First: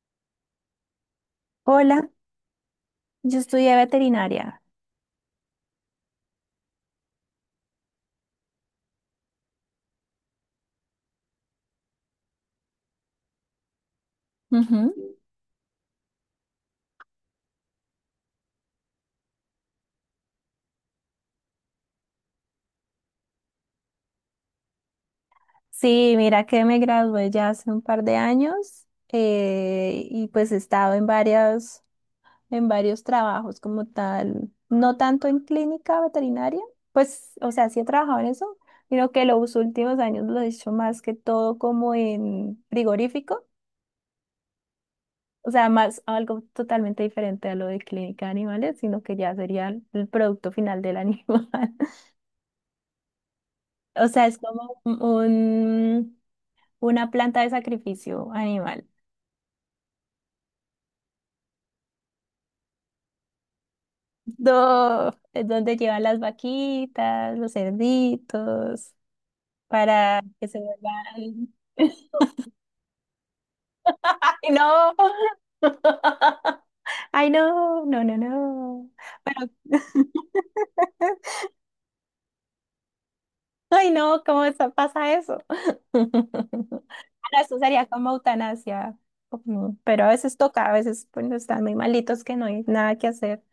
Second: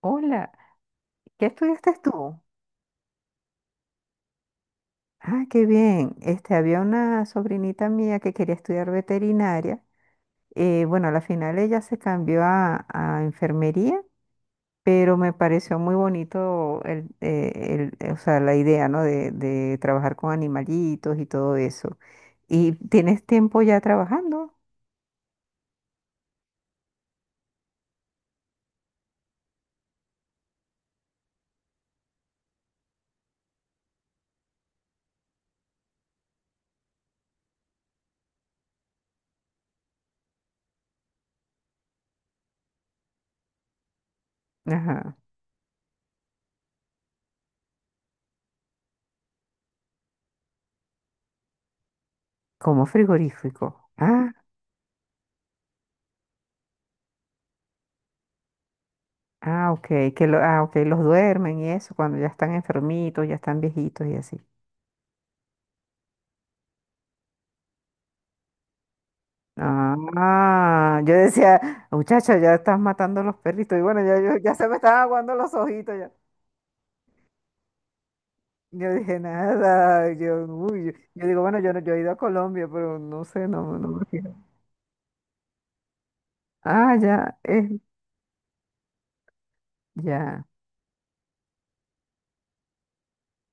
Hola, ¿qué estudiaste Hola, tú? yo estudié veterinaria. Ah, qué bien. Había una sobrinita mía que quería estudiar veterinaria. Bueno, a la final ella se cambió a enfermería, Ujú. pero me pareció muy bonito o sea, la idea, ¿no? De trabajar con animalitos y todo eso. ¿Y tienes tiempo ya trabajando? Sí, mira que me gradué ya hace un par de años y pues he estado en varias, en varios trabajos como tal, no tanto en clínica veterinaria, pues, o sea, sí he trabajado en eso, sino que los últimos años lo he hecho más que todo como en frigorífico, Ajá. o sea, más algo totalmente diferente a lo de clínica de animales, sino que ya sería el producto final del animal. Como frigorífico. O sea, Ah, es como un una planta de sacrificio animal. ah, ok. Que lo, ah, ok, los duermen y eso, cuando ya están enfermitos, ya están viejitos y así. No, es donde llevan las vaquitas, los cerditos, para que se Ah, yo vuelvan. decía, muchacha, ya estás matando los perritos. Y bueno, ya, yo, ¡Ay, ya se me no! estaban aguando los ojitos. Ya. ¡Ay, no! No, no, no. Yo dije, Pero, nada, yo, uy, yo digo, bueno, yo, no- yo he ido a Colombia, pero no sé, no, no ¡ay, me no! fijo. ¿Cómo está- pasa eso? Ah, ya, Ahora, eso es, sería como eutanasia. Ujú. Pero a veces ya, toca, a veces pues están muy malitos que no hay nada que hacer,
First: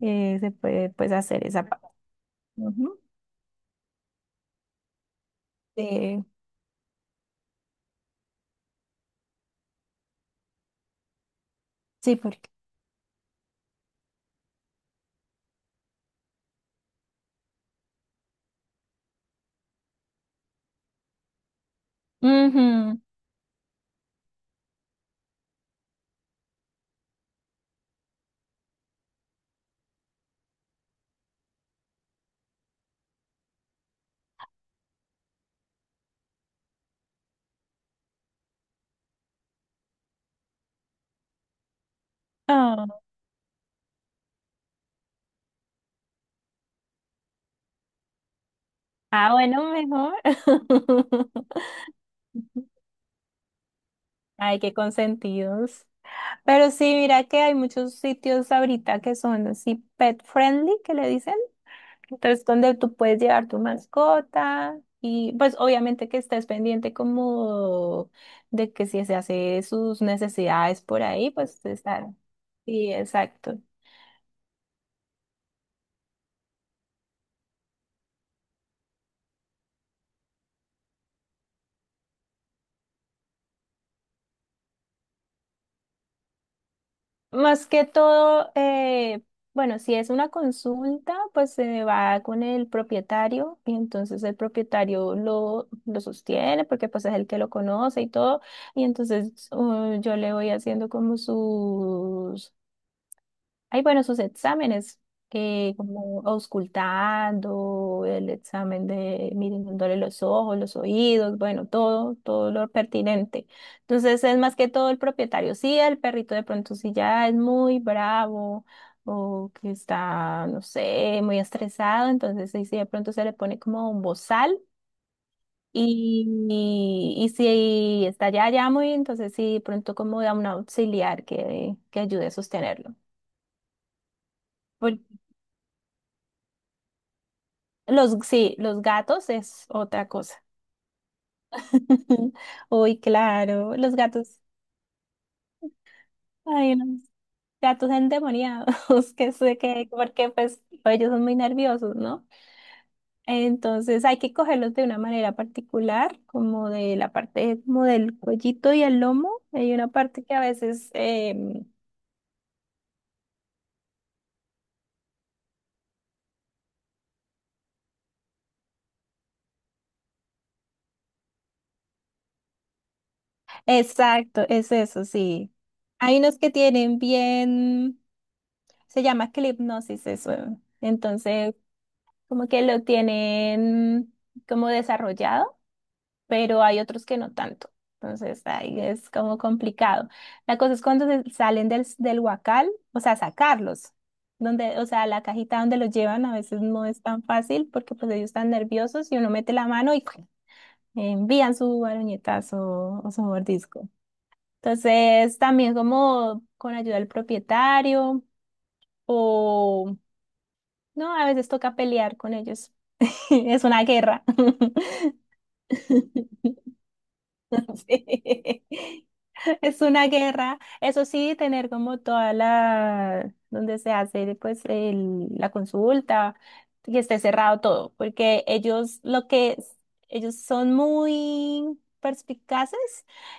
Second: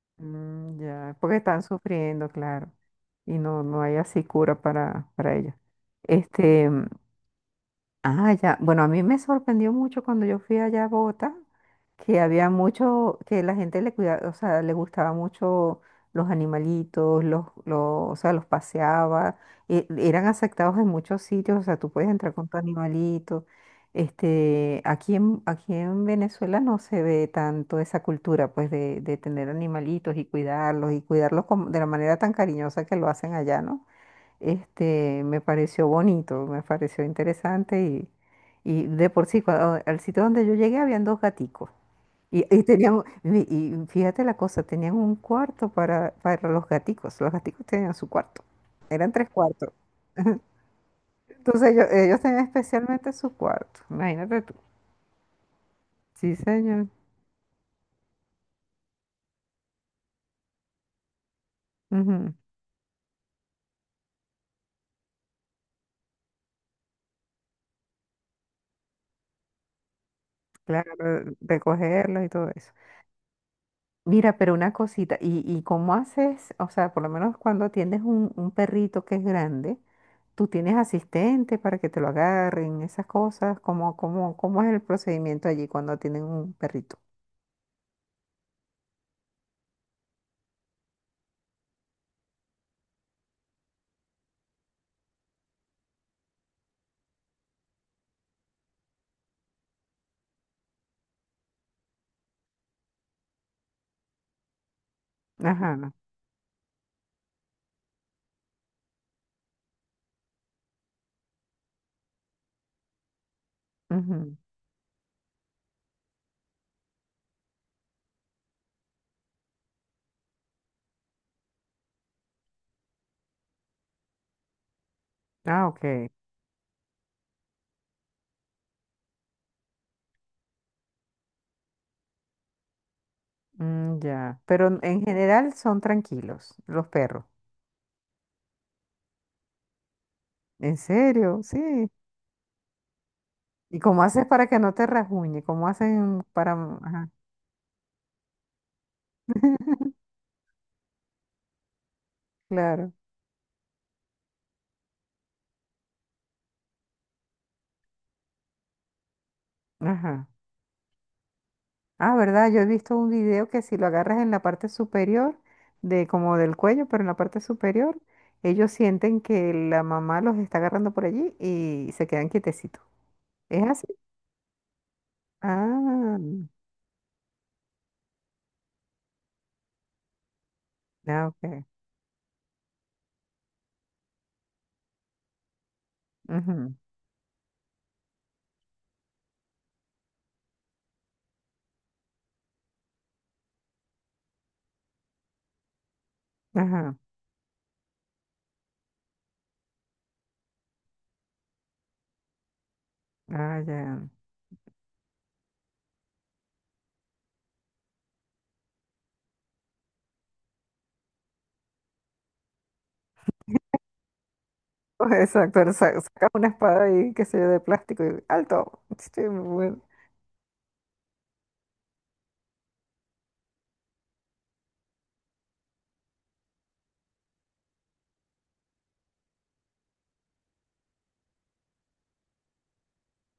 se mm, puede pues ya, porque hacer están esa parte. sufriendo, claro, Ujú. y no, no hay así cura para ellos. Eh, Este, Ah, ya. Bueno, a mí me sorprendió mucho cuando yo fui allá a Bogotá, sí, que había porque mucho, que la gente le cuidaba, o sea, le gustaba mucho los animalitos, o sea, los paseaba, eran aceptados en muchos sitios, o sea, tú puedes entrar con tu ujú. animalito. Aquí en, aquí en Venezuela no se ve tanto esa cultura, pues, de tener animalitos y cuidarlos, y cuidarlos de la manera tan cariñosa que lo hacen allá, ¿no? Este, me pareció bonito, me pareció interesante y de por sí, al sitio donde yo llegué habían dos gaticos y, y Ah, tenían, y y fíjate la cosa, tenían un cuarto para los gaticos tenían su cuarto, eran tres ah, cuartos, bueno, mejor. entonces ellos tenían especialmente su cuarto, imagínate tú. Ay, qué consentidos. Sí, Pero señor. sí, mira que hay muchos sitios ahorita que son así pet friendly, que le dicen. Ujú. Entonces, donde tú puedes llevar tu mascota y pues obviamente que estés pendiente como de que si se hace sus necesidades Claro, por ahí, pues estar. recogerlos y todo eso. Sí, exacto. Mira, pero una cosita, y cómo haces? O sea, por lo menos cuando atiendes un perrito que es grande, ¿tú tienes asistente para que te lo agarren, esas cosas? ¿Cómo es el procedimiento allí cuando tienen un perrito? Más que todo, bueno, si es una consulta, pues se va con el propietario y entonces el propietario lo sostiene porque pues es el que lo conoce y todo. Y entonces yo le voy haciendo como sus hay, bueno, sus exámenes, Ajá. como auscultando, el examen de mirándole los ojos, los oídos, bueno, todo, todo lo pertinente. Entonces Ujú. es más que todo el propietario. Sí, el perrito de pronto si ya es muy bravo o que está, no sé, muy estresado, entonces ahí sí de pronto se le pone como un bozal. Ah, ok. Y, y si está ya, ya muy, entonces sí, de pronto como da un auxiliar que ayude a sostenerlo. Mm, ya. Pero en general son tranquilos los perros. Los, sí, los gatos es otra cosa. ¿En serio? Sí. Uy, claro, ¿Y los cómo haces gatos, para que no te rasguñe? ¿Cómo hacen para...? ay unos Ajá. gatos endemoniados, que sé que, porque pues ellos son muy nerviosos, ¿no? Claro. Entonces hay que cogerlos de una manera particular, como de la parte, como del cuellito y el lomo. Hay una parte Ajá. que a veces, Ah, ¿verdad? Yo he visto un video que si lo agarras en la parte superior, de como del cuello, pero en la parte superior, ellos sienten que la mamá los está agarrando por allí y se quedan quietecitos. ¿Es así? exacto, es eso, sí. Ah, Hay unos que tienen bien, se llama clipnosis eso. ya. Entonces Ok. como que lo tienen como desarrollado, pero Ujú, hay otros que no tanto. Entonces ahí es como complicado. La cosa es cuando se- salen del, del huacal, o sea, sacarlos. Donde, o sea, la cajita donde los llevan a veces no Ajá. es tan fácil porque pues ellos están nerviosos y uno mete la mano y ¡cuac! Envían su baroñetazo o su Ah, mordisco. ya. Entonces, también como con ayuda del propietario o, no, a veces toca pelear con ellos. Es una guerra. Exacto, sacas una espada ahí, qué sé yo, de plástico y Sí. alto. Sí, muy Es bueno. una guerra. Eso sí, tener como toda la, donde se hace pues el- la consulta, que esté cerrado todo, porque ellos lo que, es- ellos son muy perspicaces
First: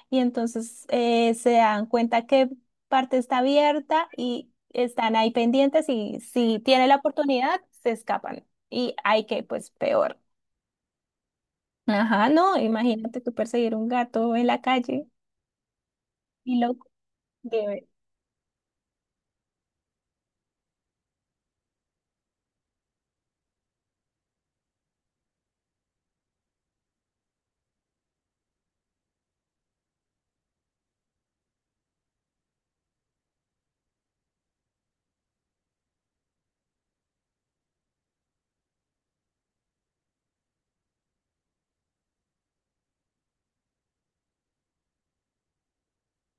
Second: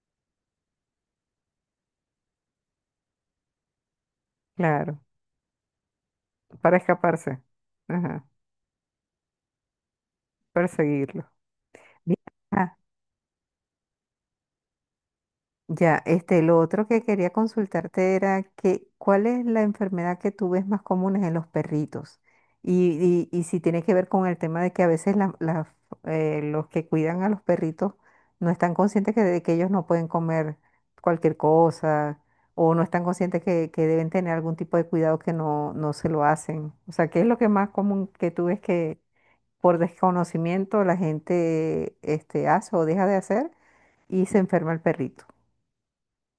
y entonces se dan cuenta qué parte está abierta y Claro, están ahí pendientes y si para tiene la escaparse. oportunidad, se Ajá, escapan. Y hay que, pues, peor. perseguirlo. Ajá, no, Mira, imagínate tú perseguir un gato en la calle. ya, lo otro que quería Debe. consultarte era que, ¿cuál es la enfermedad que tú ves más común en los perritos? Y si tiene que ver con el tema de que a veces los que cuidan a los perritos no están conscientes que, de que ellos no pueden comer cualquier cosa o no están conscientes que deben tener algún tipo de cuidado que no, no se lo hacen. O sea, ¿qué es lo que más común que tú ves que por desconocimiento la gente hace o deja de hacer y se enferma el perrito?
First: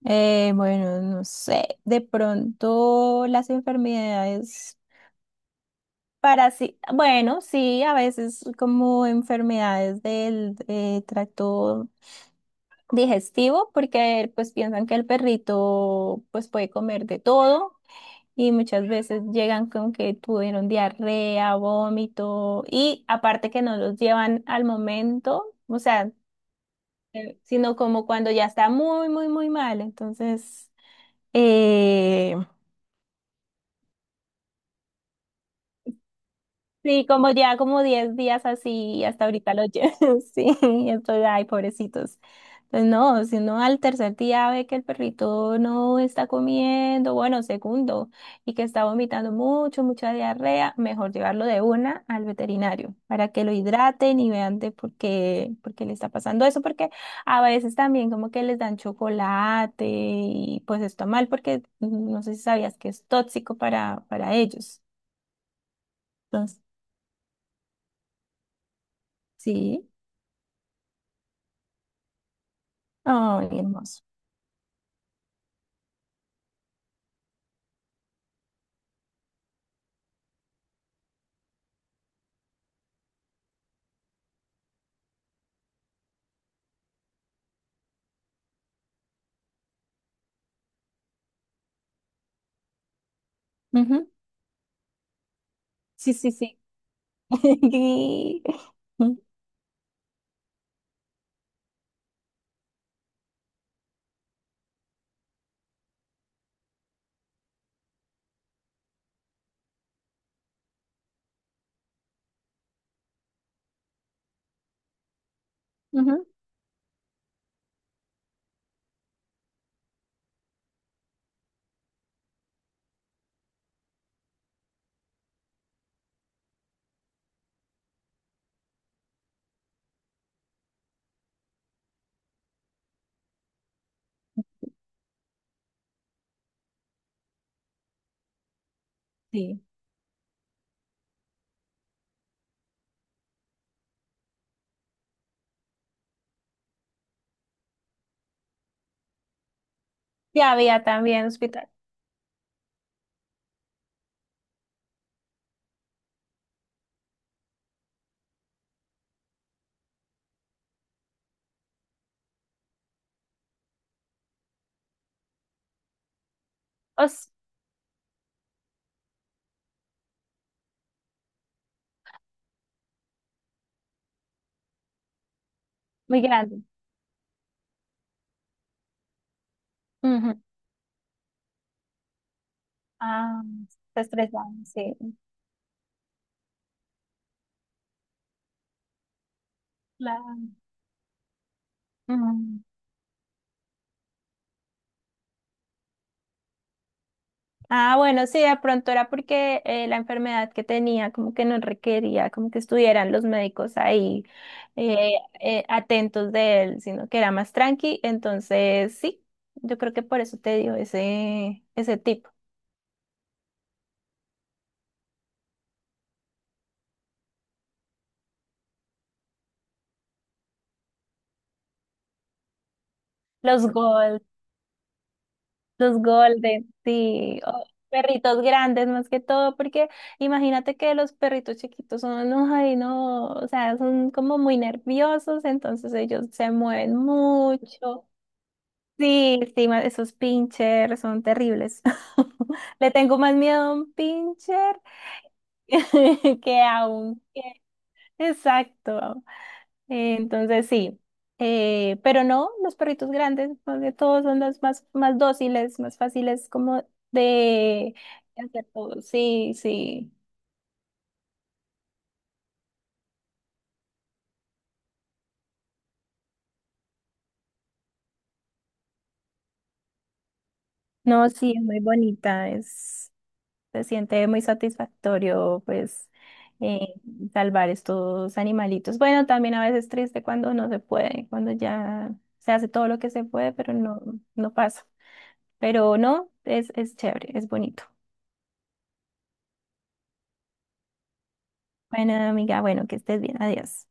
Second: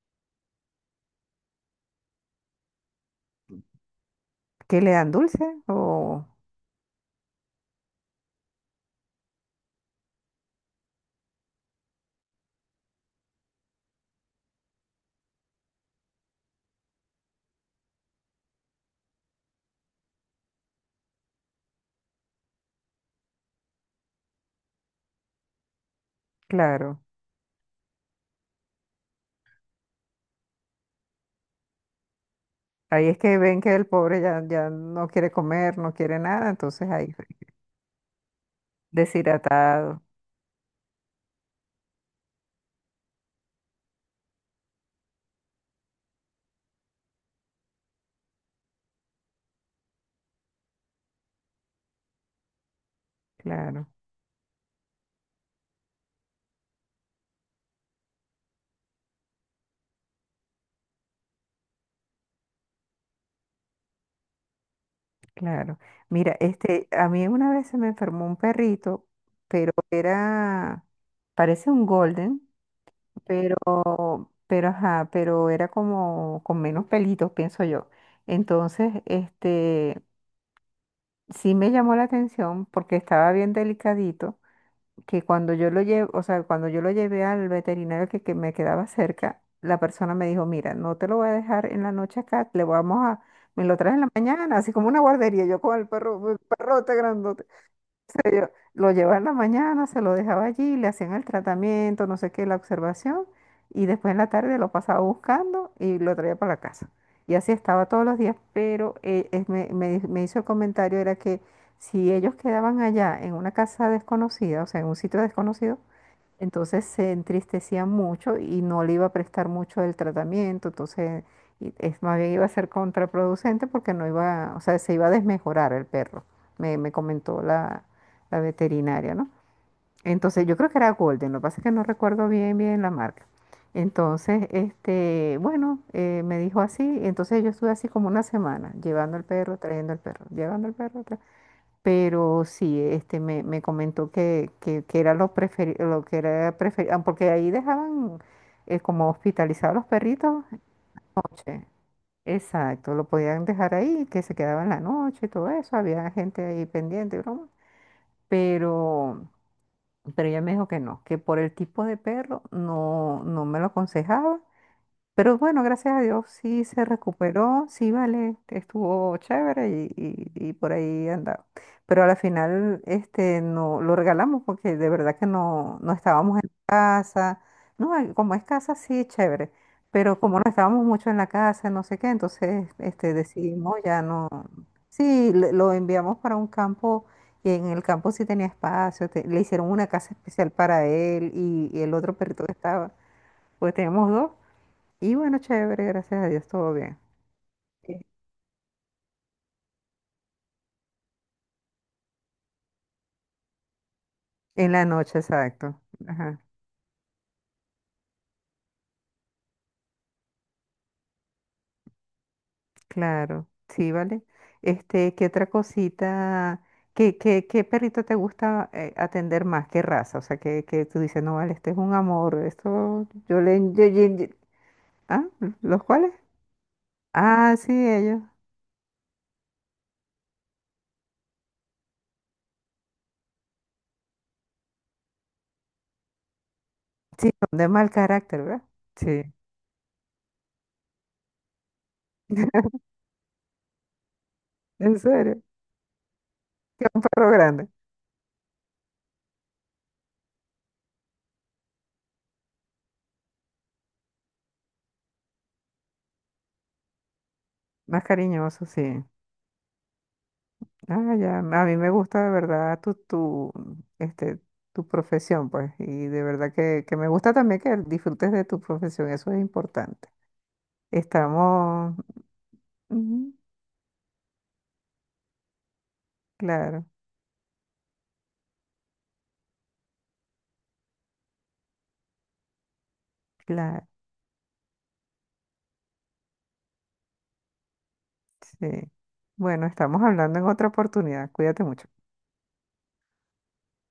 Bueno, no sé, de pronto las enfermedades ¿Qué le dan dulce? O parasi- bueno, sí, a veces como enfermedades del tracto digestivo, porque pues piensan que el perrito pues puede comer de todo y muchas veces llegan con que tuvieron diarrea, vómito y aparte que no los llevan al momento, o sea, claro. Sino como cuando ya está muy, muy, muy mal, entonces... Eh, Ahí es que ven que el pobre ya, ya no quiere comer, no quiere nada, entonces Sí, ahí fue como ya como 10 días así, y hasta ahorita lo llevo. deshidratado. Sí, estoy, ay, pobrecitos. Pues no, si uno al tercer día ve que el perrito no está comiendo, bueno, segundo, y que está vomitando mucho, mucha diarrea, mejor llevarlo de una al veterinario para que lo Claro, hidraten y vean de por qué le está pasando eso, porque a veces también como que les dan chocolate y pues está mal porque mm, no sé si sabías que es tóxico para ellos. claro. Mira, Entonces, a mí una vez se me enfermó un perrito, pero sí. era, parece un golden, Ay, hermoso. pero ajá, pero era como con menos pelitos, pienso yo. Entonces, sí me llamó la atención porque estaba bien delicadito. Que cuando yo lo llevo, o sea, cuando yo lo llevé al veterinario que me quedaba cerca, la persona me dijo, mira, no te lo voy a dejar en la noche acá, le vamos a, me lo traes en Ujú. la mañana, así como una guardería, yo con el Sí, perro, sí, el sí. perrote grandote. Y- Lo llevaba en la mañana, se lo dejaba allí, le hacían el tratamiento, no sé qué, la observación, y después en la tarde lo pasaba buscando y lo traía para la casa. Y así estaba todos los días, pero me hizo el comentario, era que si ellos quedaban allá en una casa desconocida, o sea, en un sitio desconocido, ujú, entonces se entristecía mucho y no le iba a prestar mucho el tratamiento, entonces y es más bien iba a ser contraproducente porque no iba, o sea, se iba a desmejorar el perro, me comentó la veterinaria, ¿no? Entonces yo creo que era Golden, lo que pasa es que no recuerdo bien bien la marca. Entonces, bueno, me dijo así, entonces yo estuve así como una semana, llevando el perro, sí. trayendo el perro, llevando el perro, pero sí, me comentó que era lo preferido, lo que era preferido, porque ahí dejaban como hospitalizados los perritos Ya había también noche. hospital. Exacto, lo podían dejar ahí, que se quedaban la noche y todo eso, había gente ahí pendiente, y broma. Pero, pero ella me dijo que no, que por el tipo de perro no, no me lo aconsejaba pero bueno, gracias a Dios sí se Os- recuperó, sí vale, estuvo chévere y, y por ahí andaba. Pero a la final no lo regalamos porque de verdad que no, no muy estábamos en grande. casa. No, como es casa sí, chévere, pero Ujú. como no estábamos mucho en la casa, no sé qué, entonces Ah, decidimos está ya no. estresado, sí. Sí, lo enviamos para un campo y en el campo sí tenía espacio, le hicieron una casa especial Claro. para él y el otro perrito que Ujú. estaba, pues teníamos dos. Y bueno, chévere, gracias a Dios, todo bien. Ah, Eh, bueno, sí, de pronto era porque la enfermedad que tenía como que no requería como que estuvieran los médicos ahí En la eh, noche, exacto. atentos Ajá, de él, sino que era más tranqui. Entonces, sí, yo creo que por eso te dio ese, ese tipo. claro, sí, vale. Este, ¿qué otra cosita? ¿Qué, qué, qué perrito te gusta atender más? ¿Qué raza? O sea, que tú dices, no, vale, este es un amor, esto yo le... Los golpes. ¿Ah? ¿Los Los cuales? golden, sí, Ah, o sí, ellos. perritos grandes más que todo, porque imagínate que los perritos chiquitos son, no, ay, no, o sea, son como muy nerviosos, entonces ellos se mueven Sí, son de mal mucho. carácter, ¿verdad? Sí, Sí, sí, ma- esos pincher son terribles. Le tengo más miedo a un pincher en serio, que a un... perro grande, Exacto. Entonces sí, pero no, los perritos grandes, porque todos son los más, más dóciles, más fáciles como de más hacer cariñoso, todo. sí. Sí, sí. Ah, ya, a mí me gusta de verdad este, tu profesión, pues, y de verdad que me gusta también que disfrutes de tu profesión, eso es importante. No, sí, es muy Estamos, bonita, es, ujú, se siente muy satisfactorio, pues, claro, eh, salvar estos animalitos. Bueno, también a veces triste cuando no se puede, cuando ya se hace todo lo que se puede, pero claro, no, no pasa. Pero no, es chévere, es bonito. sí. Bueno, estamos hablando en otra oportunidad, cuídate mucho. Bueno, amiga, bueno, que estés bien, adiós.